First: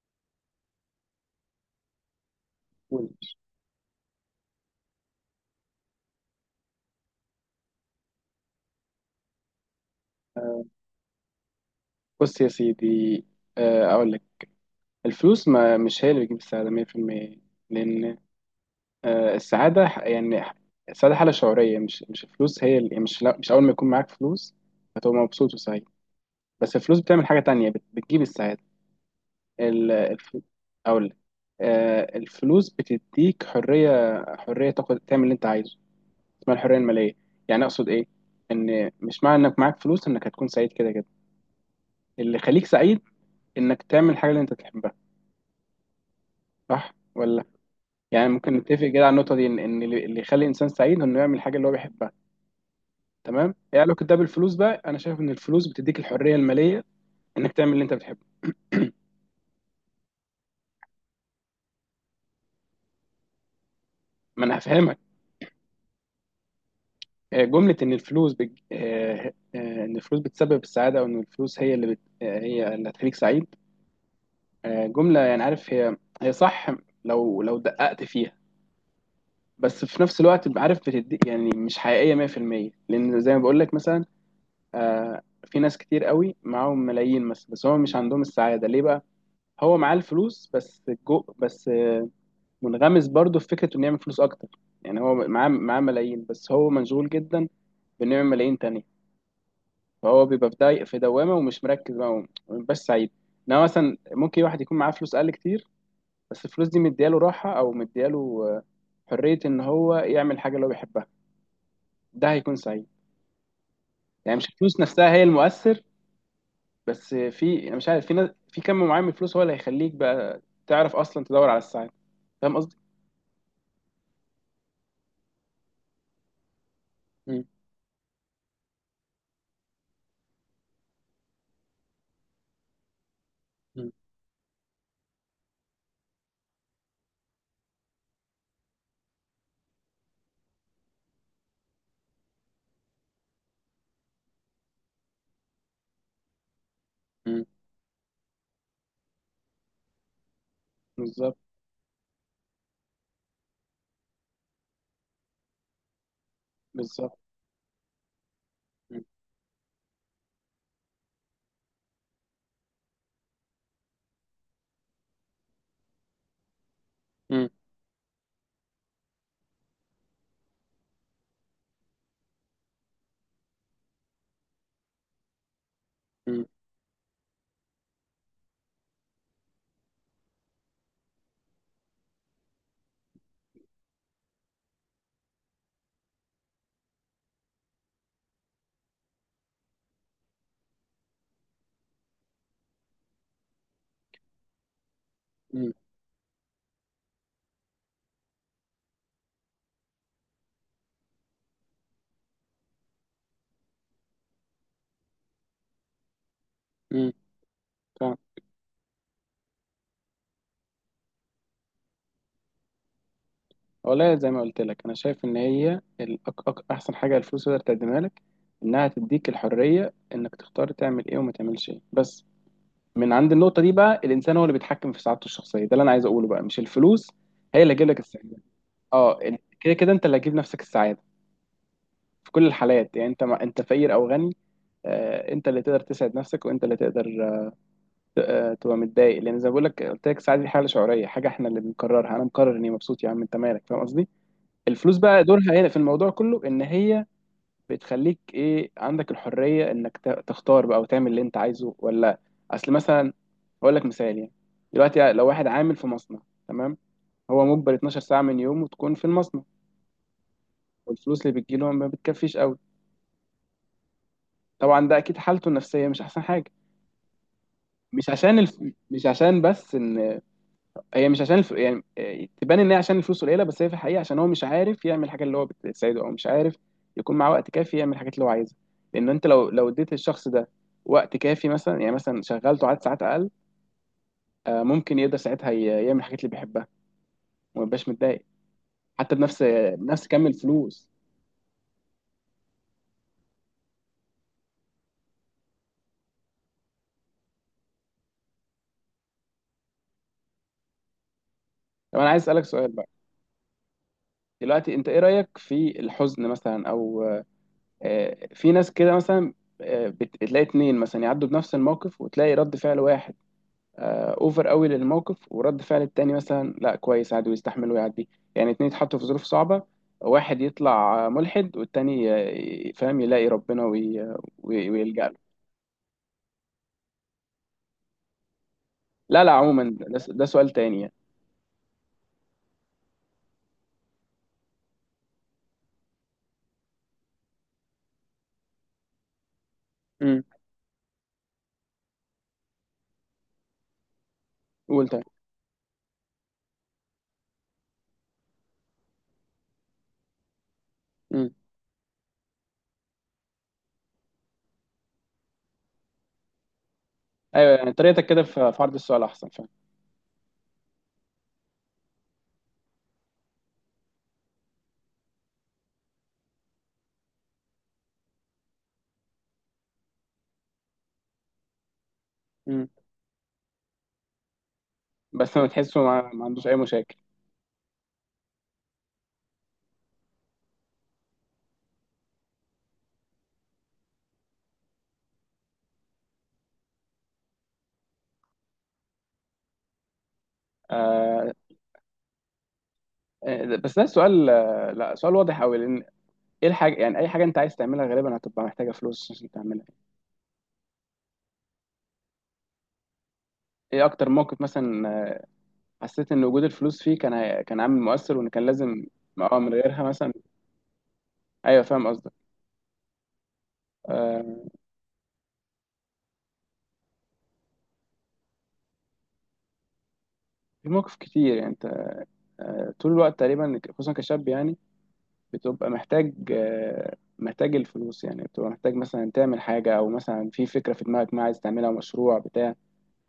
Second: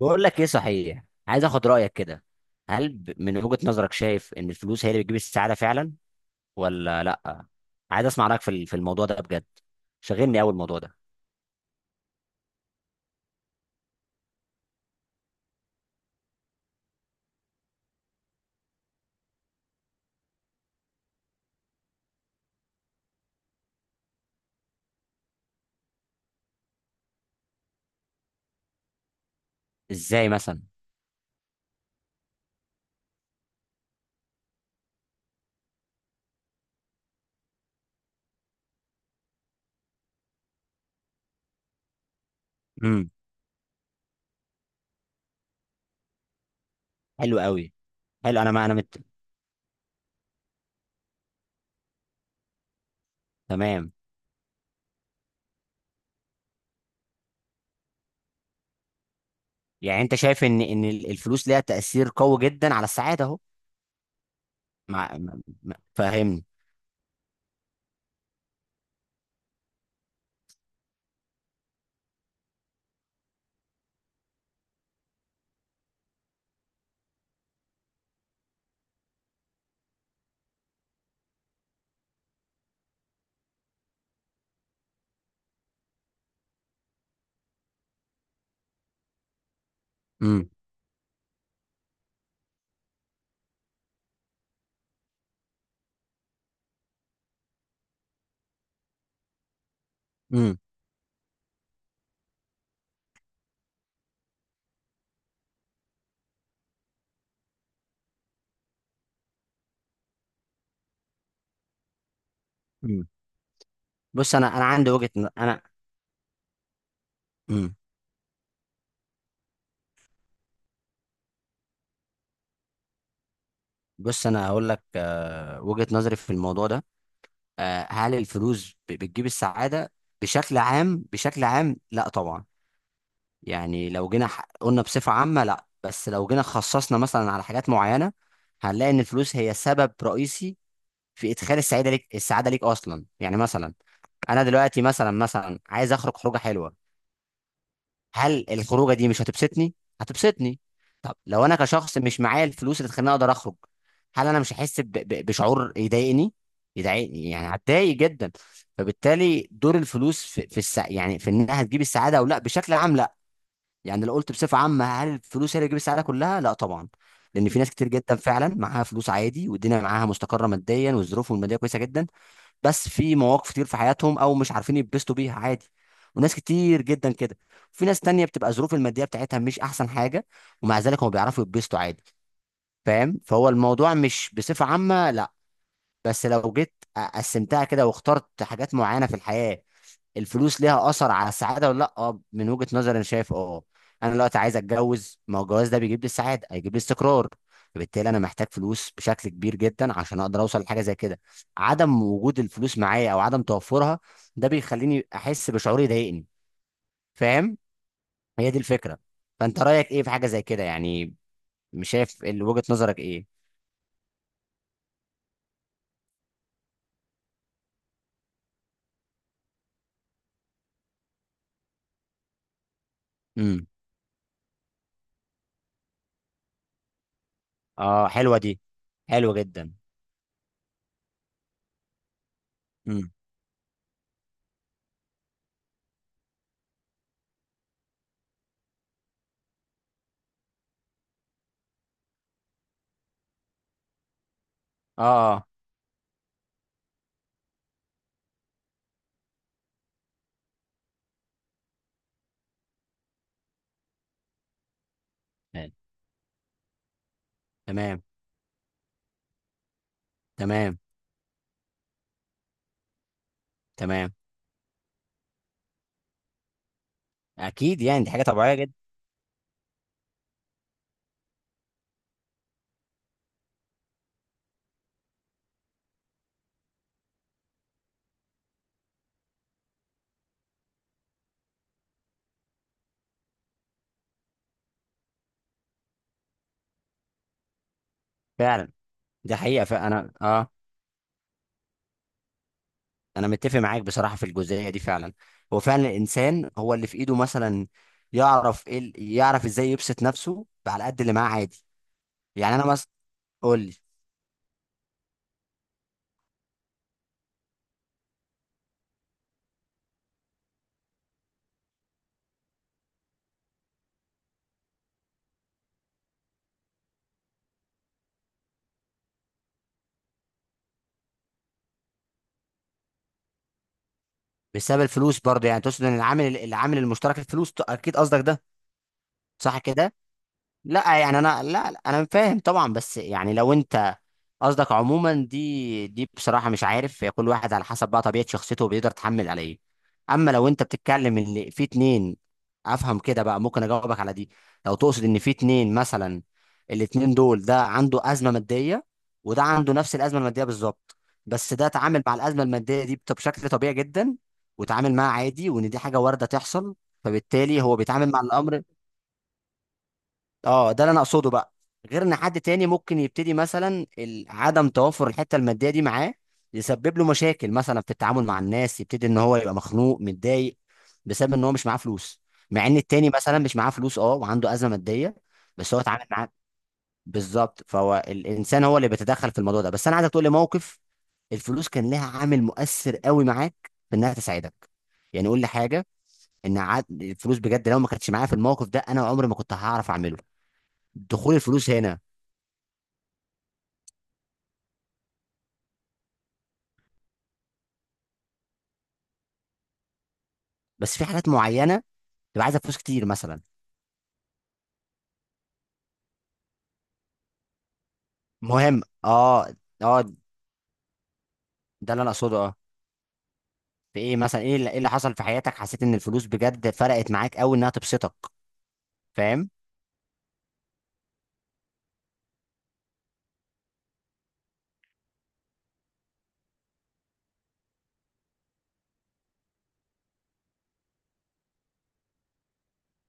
بقول لك ايه، صحيح عايز اخد رايك كده. هل قول. من وجهة نظرك شايف ان الفلوس هي اللي بتجيب السعاده فعلا ولا لا؟ عايز اسمع رايك في الموضوع ده بجد، شاغلني قوي آه، الموضوع ده. بص يا سيدي. أقول لك، الفلوس ما مش هي اللي بتجيب السعادة 100%، لأن السعادة السعادة حالة شعورية. مش الفلوس هي اللي مش أول ما يكون معاك فلوس هتبقى مبسوط وسعيد. بس الفلوس بتعمل حاجة تانية، بتجيب السعادة. ال- ازاي الف... مثلا؟ أقول لك، الفلوس بتديك حرية، حرية تاخد تعمل اللي أنت عايزه. اسمها الحرية المالية. يعني أقصد إيه؟ إن مش معنى إنك معاك فلوس إنك هتكون سعيد كده كده. اللي يخليك سعيد امم. إنك تعمل الحاجة اللي أنت تحبها، صح حلو ولا؟ قوي. يعني حلو، انا ممكن ما انا نتفق كده على النقطة دي، إن اللي يخلي الإنسان سعيد إنه يعمل الحاجة اللي هو بيحبها. تمام؟ إيه تمام. علاقة ده بالفلوس بقى؟ أنا شايف إن الفلوس بتديك الحرية المالية إنك تعمل اللي أنت بتحبه. يعني انت شايف ان الفلوس ليها تاثير قوي جدا على السعاده اهو. ما أنا هفهمك. فاهمني. جملة إن الفلوس بج... آه، آه، إن الفلوس بتسبب السعادة، أو إن الفلوس هي اللي بت... آه، هي اللي هتخليك سعيد، جملة، يعني عارف، هي صح لو دققت فيها. بس في نفس الوقت عارف، بتدي يعني مش حقيقية 100%، لأن زي ما بقول لك. مثلا في ناس كتير قوي معاهم ملايين، بس هم مش عندهم السعادة. ليه بقى؟ هو معاه امم. الفلوس، بس جو بس آه منغمس برضه في فكرة انه يعمل فلوس اكتر. يعني هو معاه ملايين، بس هو مشغول جدا بانه يعمل ملايين تانية. فهو بيبقى امم. في دوامة ومش مركز بقى، بس سعيد. انما مثلا ممكن واحد يكون معاه فلوس اقل كتير، بس الفلوس دي مدياله راحة، او مدياله حرية إن هو يعمل حاجة اللي هو بيحبها. ده هيكون سعيد. امم. بص، يعني مش انا الفلوس عندي وجهة نفسها هي انا. المؤثر، بس في، امم. انا مش عارف، في ناس في كم معين من الفلوس هو اللي هيخليك بقى تعرف اصلا تدور على السعادة. فاهم قصدي؟ بص، انا هقول لك وجهة نظري في الموضوع ده. مم. هل الفلوس بتجيب السعادة بشكل عام؟ بشكل عام لا طبعا. يعني مم. لو جينا قلنا بصفة عامة لا، بس لو جينا خصصنا مثلا على حاجات معينة هنلاقي ان الفلوس هي سبب رئيسي في ادخال السعادة ليك، السعادة ليك اصلا. يعني مثلا انا دلوقتي مثلا عايز اخرج خروجة حلوة، مم. هل الخروجه دي مش هتبسطني؟ هتبسطني. طب بالظبط. لو انا كشخص مش معايا الفلوس اللي تخليني اقدر اخرج، هل انا مش هحس بشعور يضايقني؟ بالظبط. يضايقني، يعني هتضايق جدا. مم. فبالتالي دور الفلوس في يعني في انها هتجيب السعاده او لا بشكل عام لا. يعني لو قلت بصفه عامه هل الفلوس هي اللي تجيب السعاده كلها؟ لا طبعا. مم. لان في ناس كتير جدا فعلا معاها فلوس عادي والدنيا معاها مستقره ماديا والظروف الماديه كويسه جدا، بس في مواقف كتير في حياتهم او مش عارفين يتبسطوا بيها عادي، وناس مم. كتير جدا كده. وفي ناس تانية بتبقى ظروف المادية بتاعتها مش احسن حاجة ومع ذلك هم بيعرفوا يتبسطوا عادي، فاهم؟ فهو الموضوع مش بصفة عامة لا، بس لو جيت قسمتها كده واخترت حاجات معينة في الحياة الفلوس ليها اثر على السعاده ولا لا، اه، من وجهه نظري انا شايف، اه، انا دلوقتي عايز اتجوز، ما هو الجواز مم. ده بيجيب لي السعاده، هيجيب لي استقرار. فبالتالي انا محتاج فلوس بشكل كبير جدا عشان اقدر اوصل لحاجه زي كده. عدم وجود الفلوس معايا او عدم توفرها ده بيخليني احس بشعور يضايقني، مم. فاهم؟ فاهم. هي دي الفكره. فانت رايك ايه في حاجه زي كده يعني؟ مش شايف وجهه نظرك ايه؟ والله زي ما قلت لك، انا شايف ان هي احسن حاجة الفلوس تقدر تقدمها لك، انها تديك الحرية انك تختار تعمل ايه وما تعملش ايه، بس من عند النقطة امم. دي بقى الانسان هو اللي بيتحكم في سعادته الشخصية. ده اللي انا عايز اقوله بقى، مش الفلوس هي اللي هتجيب لك اه، السعادة. حلوه دي. اه، حلوه كده جدا. كده انت اللي هتجيب نفسك السعادة في كل الحالات، يعني امم. انت ما انت فقير او غني. انت اللي تقدر تسعد نفسك، وانت اللي تقدر تبقى متضايق، لان زي ما بقول لك، قلت لك السعاده دي حاله شعوريه، حاجه احنا اللي بنقررها. انا مقرر اني مبسوط، يا عم انت مالك، فاهم قصدي؟ الفلوس بقى اه. اه. دورها هنا في الموضوع كله ان هي بتخليك ايه، عندك الحريه انك تختار بقى وتعمل اللي انت عايزه ولا. اصل مثلا، اقول لك مثال يعني. دلوقتي لو واحد حلو. عامل في مصنع، تمام، هو مجبر 12 تمام. ساعه من يومه تكون في المصنع، تمام. والفلوس اللي بتجيله ما بتكفيش قوي. تمام. طبعا ده اكيد حالته النفسيه مش احسن حاجه. اكيد، يعني مش دي حاجه عشان طبيعيه الف... جدا. مش عشان بس ان مش عشان الف... يعني آه، تبان ان هي عشان الفلوس قليله، بس هي في الحقيقه عشان هو مش عارف يعمل الحاجه اللي هو بتساعده، او مش عارف يكون معاه وقت كافي يعمل الحاجات اللي هو عايزها. لان انت لو اديت الشخص ده وقت كافي، مثلا يعني مثلا شغلته عدد ساعات اقل، ممكن يقدر ساعتها يعمل الحاجات اللي بيحبها وما يبقاش متضايق، فعلا. حتى ده حقيقة، بنفس فأنا كم اه الفلوس. أنا متفق معاك بصراحة في الجزئية دي فعلا. هو فعلا الإنسان هو اللي في إيده مثلا، يعرف إزاي يبسط نفسه على قد اللي معاه عادي. طب انا عايز اسالك يعني أنا سؤال مثلا. بقى. قول لي. دلوقتي انت ايه رايك في الحزن مثلا، او في ناس كده مثلا، بتلاقي اتنين مثلا يعدوا بنفس الموقف، وتلاقي رد فعل واحد اوفر قوي للموقف، ورد فعل التاني مثلا لا، كويس، عادي ويستحمل ويعدي. يعني اتنين يتحطوا في ظروف صعبة، واحد يطلع ملحد، والتاني فاهم، يلاقي ربنا بسبب ويلجأ له. الفلوس برضه، يعني تقصد إن العامل المشترك الفلوس، أكيد قصدك ده؟ لا لا، صح عموما كده؟ ده سؤال تاني يعني. لا يعني انا، لا، لا، انا فاهم طبعا بس يعني لو انت قصدك عموما، دي بصراحه مش عارف، هي كل واحد على حسب بقى طبيعه شخصيته بيقدر يتحمل عليه. امم. اما لو انت بتتكلم ان في اتنين، افهم كده بقى ممكن اجاوبك على دي. لو قول تاني. تقصد ان في اتنين مثلا، الاتنين دول ده عنده ازمه ماديه وده عنده نفس الازمه الماديه بالظبط، امم. بس ده اتعامل مع الازمه الماديه دي بشكل طبيعي جدا وتعامل معاها عادي، وان دي حاجه وارده تحصل، ايوه، فبالتالي يعني هو طريقتك بيتعامل مع كده في الامر. عرض السؤال احسن، فاهم. اه، ده اللي انا اقصده بقى. غير ان حد تاني ممكن يبتدي مثلا عدم توافر الحته الماديه دي معاه يسبب له مشاكل مثلا في التعامل مع الناس، يبتدي ان هو يبقى مخنوق متضايق بسبب ان هو مش معاه فلوس، مع امم. ان التاني مثلا مش معاه فلوس اه وعنده ازمه ماديه بس ما بس تحسه هو اتعامل ما معاه. عندوش اي مشاكل. بالظبط، فهو الانسان هو اللي بيتدخل في الموضوع ده، بس انا عايزك تقول لي موقف الفلوس كان لها عامل مؤثر قوي معاك في انها تساعدك. يعني قول لي حاجه ان عاد الفلوس بجد لو ما كانتش معايا في الموقف ده انا عمري ما كنت هعرف اعمله. آه... دخول الفلوس هنا. بس ده سؤال، لا، سؤال واضح قوي. ايه الحاجة، يعني اي حاجة انت عايز تعملها غالبا هتبقى محتاجة فلوس عشان تعملها. بس في حاجات معينه تبقى عايزه فلوس كتير مثلا ايه اكتر موقف مثلا حسيت ان وجود الفلوس فيه كان كان عامل مؤثر، وان كان مهم، لازم؟ اه، اه. من غيرها اه، مثلا. ايوه، فاهم ده اللي انا قصدك. اقصده، اه. في ايه آه مثلا، إيه اللي حصل في حياتك حسيت ان الفلوس بجد فرقت معاك قوي انها تبسطك؟ فاهم؟ في مواقف كتير يعني. انت آه، طول الوقت تقريبا خصوصا كشاب يعني بتبقى محتاج، آه، محتاج الفلوس. يعني بتبقى محتاج مثلا تعمل حاجة، او مثلا في فكرة في دماغك ما عايز تعملها، مشروع بتاع.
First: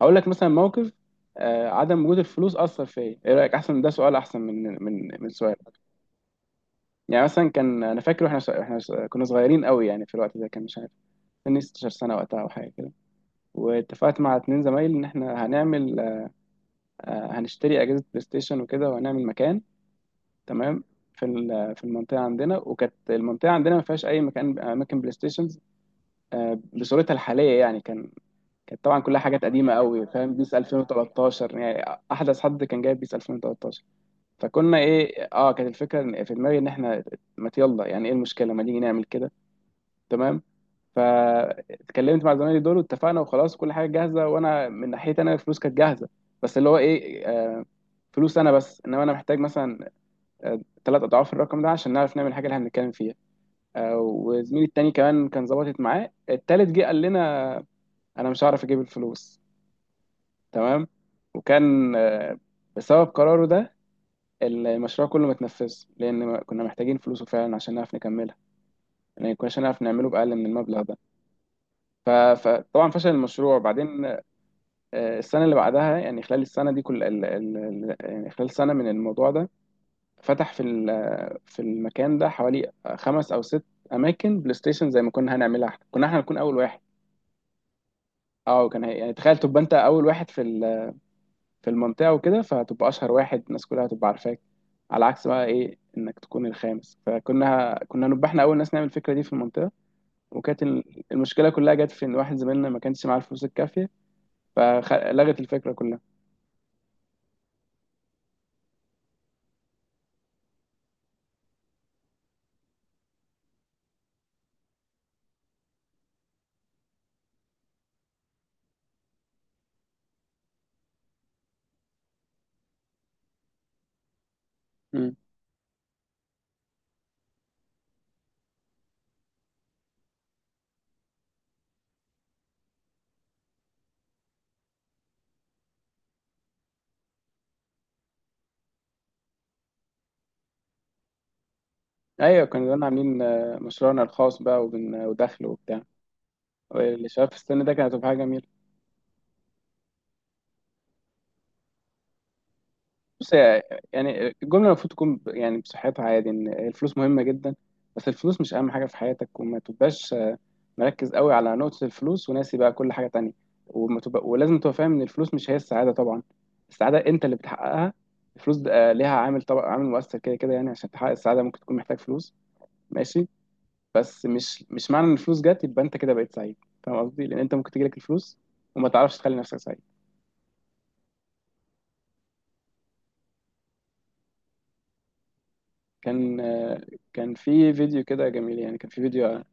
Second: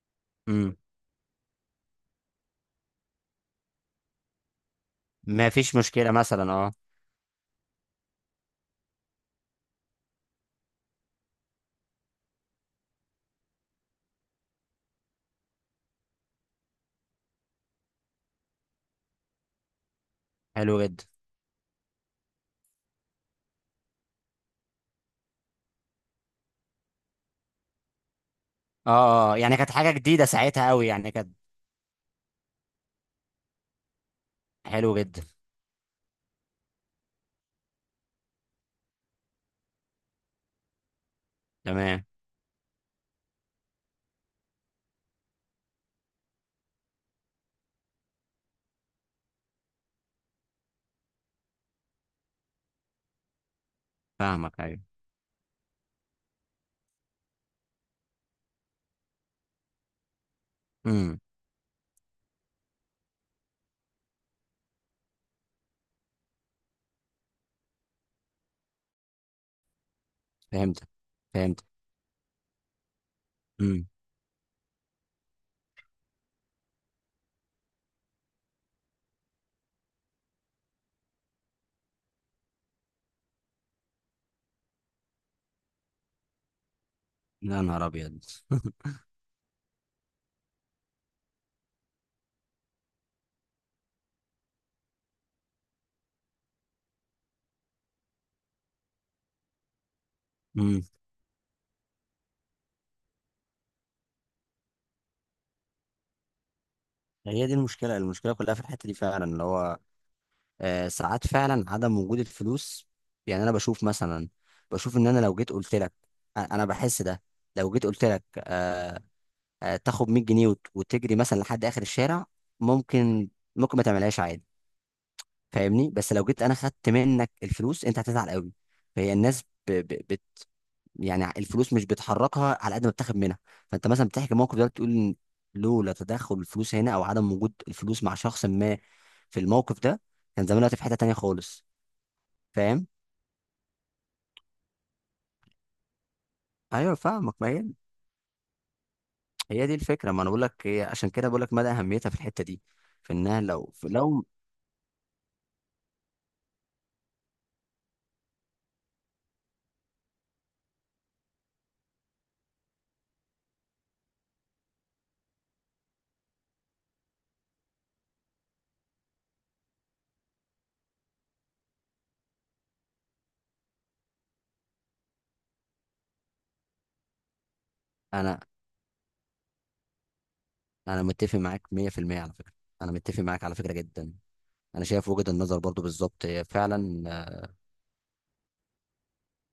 هقول لك مثلا امم. موقف، عدم وجود الفلوس اثر فيا. ايه رايك احسن؟ ده سؤال احسن من ما سؤال. فيش مشكله مثلا، اه. يعني مثلا، كان انا فاكر، واحنا كنا صغيرين قوي يعني، في الوقت ده كان مش عارف، سني 16 سنه وقتها، او حاجه كده. واتفقت مع اتنين زمايلي ان احنا هنعمل هنشتري اجهزه بلاي ستيشن وكده، وهنعمل مكان، حلو تمام، جدا. في المنطقه عندنا. وكانت المنطقه عندنا ما فيهاش اي مكان، اماكن بلاي ستيشنز بصورتها الحاليه يعني. كان، كانت اه. طبعا كلها اه. آه. حاجات يعني كانت قديمه حاجه قوي، جديده فاهم، بيس ساعتها قوي، يعني كانت. 2013 يعني، احدث حد كان جايب بيس 2013. فكنا حلو ايه، جدا. اه، كانت الفكره في دماغي ان احنا ما يلا يعني، ايه المشكله، ما نيجي نعمل كده، تمام. تمام. فاتكلمت مع زمايلي دول واتفقنا، وخلاص كل حاجه جاهزه، وانا من ناحيتي انا الفلوس كانت جاهزه. بس اللي هو ايه، فلوس انا بس، انما انا محتاج مثلا ثلاث اضعاف الرقم ده عشان نعرف نعمل الحاجه اللي هنتكلم فيها. فاهمك، وزميلي التاني ايوه. كمان كان ظبطت معاه، التالت جه قال لنا انا مش هعرف اجيب الفلوس، تمام. امم. وكان بسبب قراره ده المشروع كله ما اتنفذش لان كنا محتاجين فلوسه فعلا عشان نعرف نكملها. يعني كناش هنعرف نعمله باقل من المبلغ فهمت. ده. فهمت. ف- فطبعا فشل المشروع امم. بعدين. السنة اللي بعدها يعني، خلال السنة دي، كل ال... ال... ال... يعني خلال سنة من الموضوع ده فتح في المكان ده حوالي خمس أو ست أماكن بلاي ستيشن، زي ما كنا هنعملها احنا. كنا احنا نكون أول واحد. يا نهار ابيض. اه، يعني تخيل تبقى أنت أول واحد في المنطقة وكده، فتبقى أشهر واحد، الناس كلها تبقى عارفاك، على عكس بقى إيه إنك تكون الخامس. فكنا، نبقى احنا أول ناس نعمل الفكرة دي في المنطقة. وكانت امم. المشكلة كلها جت في إن واحد زميلنا ما كانش معاه الفلوس الكافية، فلغت الفكرة كلها. هي دي المشكله كلها في الحته دي فعلا اللي هو، ساعات فعلا عدم وجود الفلوس، يعني انا بشوف مثلا، بشوف ان انا لو جيت قلت لك، أنا بحس ده، لو جيت قلت لك تاخد 100 جنيه وتجري مثلا لحد اخر الشارع، ممكن ممكن ما تعملهاش عادي، فاهمني؟ بس لو جيت انا خدت منك الفلوس انت هتزعل قوي. فهي الناس ب... ب... بت... يعني الفلوس مش بتحركها على قد ما بتاخد منها. فانت مثلا بتحكي موقف ده، بتقول إن لولا تدخل الفلوس هنا او عدم وجود الفلوس مع شخص ما في الموقف ده كان زمان دلوقتي في حته تانيه خالص، ايوه، كنا زمان فاهم؟ عاملين مشروعنا الخاص بقى، ودخل وبتاع. ايوه، اللي شاف فاهمك، ما هي السن ده، كانت هتبقى حاجه جميله. هي دي الفكره، ما انا بقول لك، عشان كده بقول لك مدى اهميتها في الحته دي، في بص انها يا- لو في لو، يعني الجمله المفروض تكون يعني بصحتها عادي، ان الفلوس مهمه جدا، بس الفلوس مش اهم حاجه في حياتك، وما تبقاش مركز قوي على نقطه الفلوس وناسي بقى كل حاجه تانية. وما تبقى، ولازم تبقى فاهم ان الفلوس مش هي السعاده طبعا، السعاده انت اللي بتحققها. الفلوس ده، ليها عامل، طبعا عامل مؤثر كده كده، يعني عشان تحقق السعاده ممكن تكون محتاج فلوس، ماشي. بس مش معنى ان الفلوس جت يبقى انت كده بقيت سعيد، فاهم قصدي؟ لان انت ممكن تجيلك الفلوس انا وما تعرفش تخلي نفسك سعيد. انا متفق معاك 100% على فكره. انا متفق معاك على فكره جدا. انا شايف وجهه النظر برضو بالظبط كان هي فعلا، كان في فيديو كده جميل يعني، كان في فيديو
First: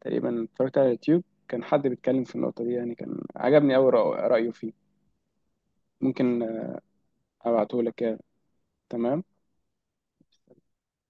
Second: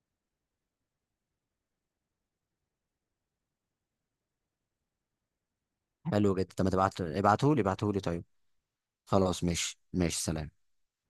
تقريبا اتفرجت على اليوتيوب، كان حد بيتكلم في النقطة دي، يعني كان عجبني أوي رأيه فيه. حلو ممكن جدا. طب ما تبعت، ابعته لي أبعته ابعته لك لي كده، طيب. تمام. خلاص، ماشي ماشي، سلام.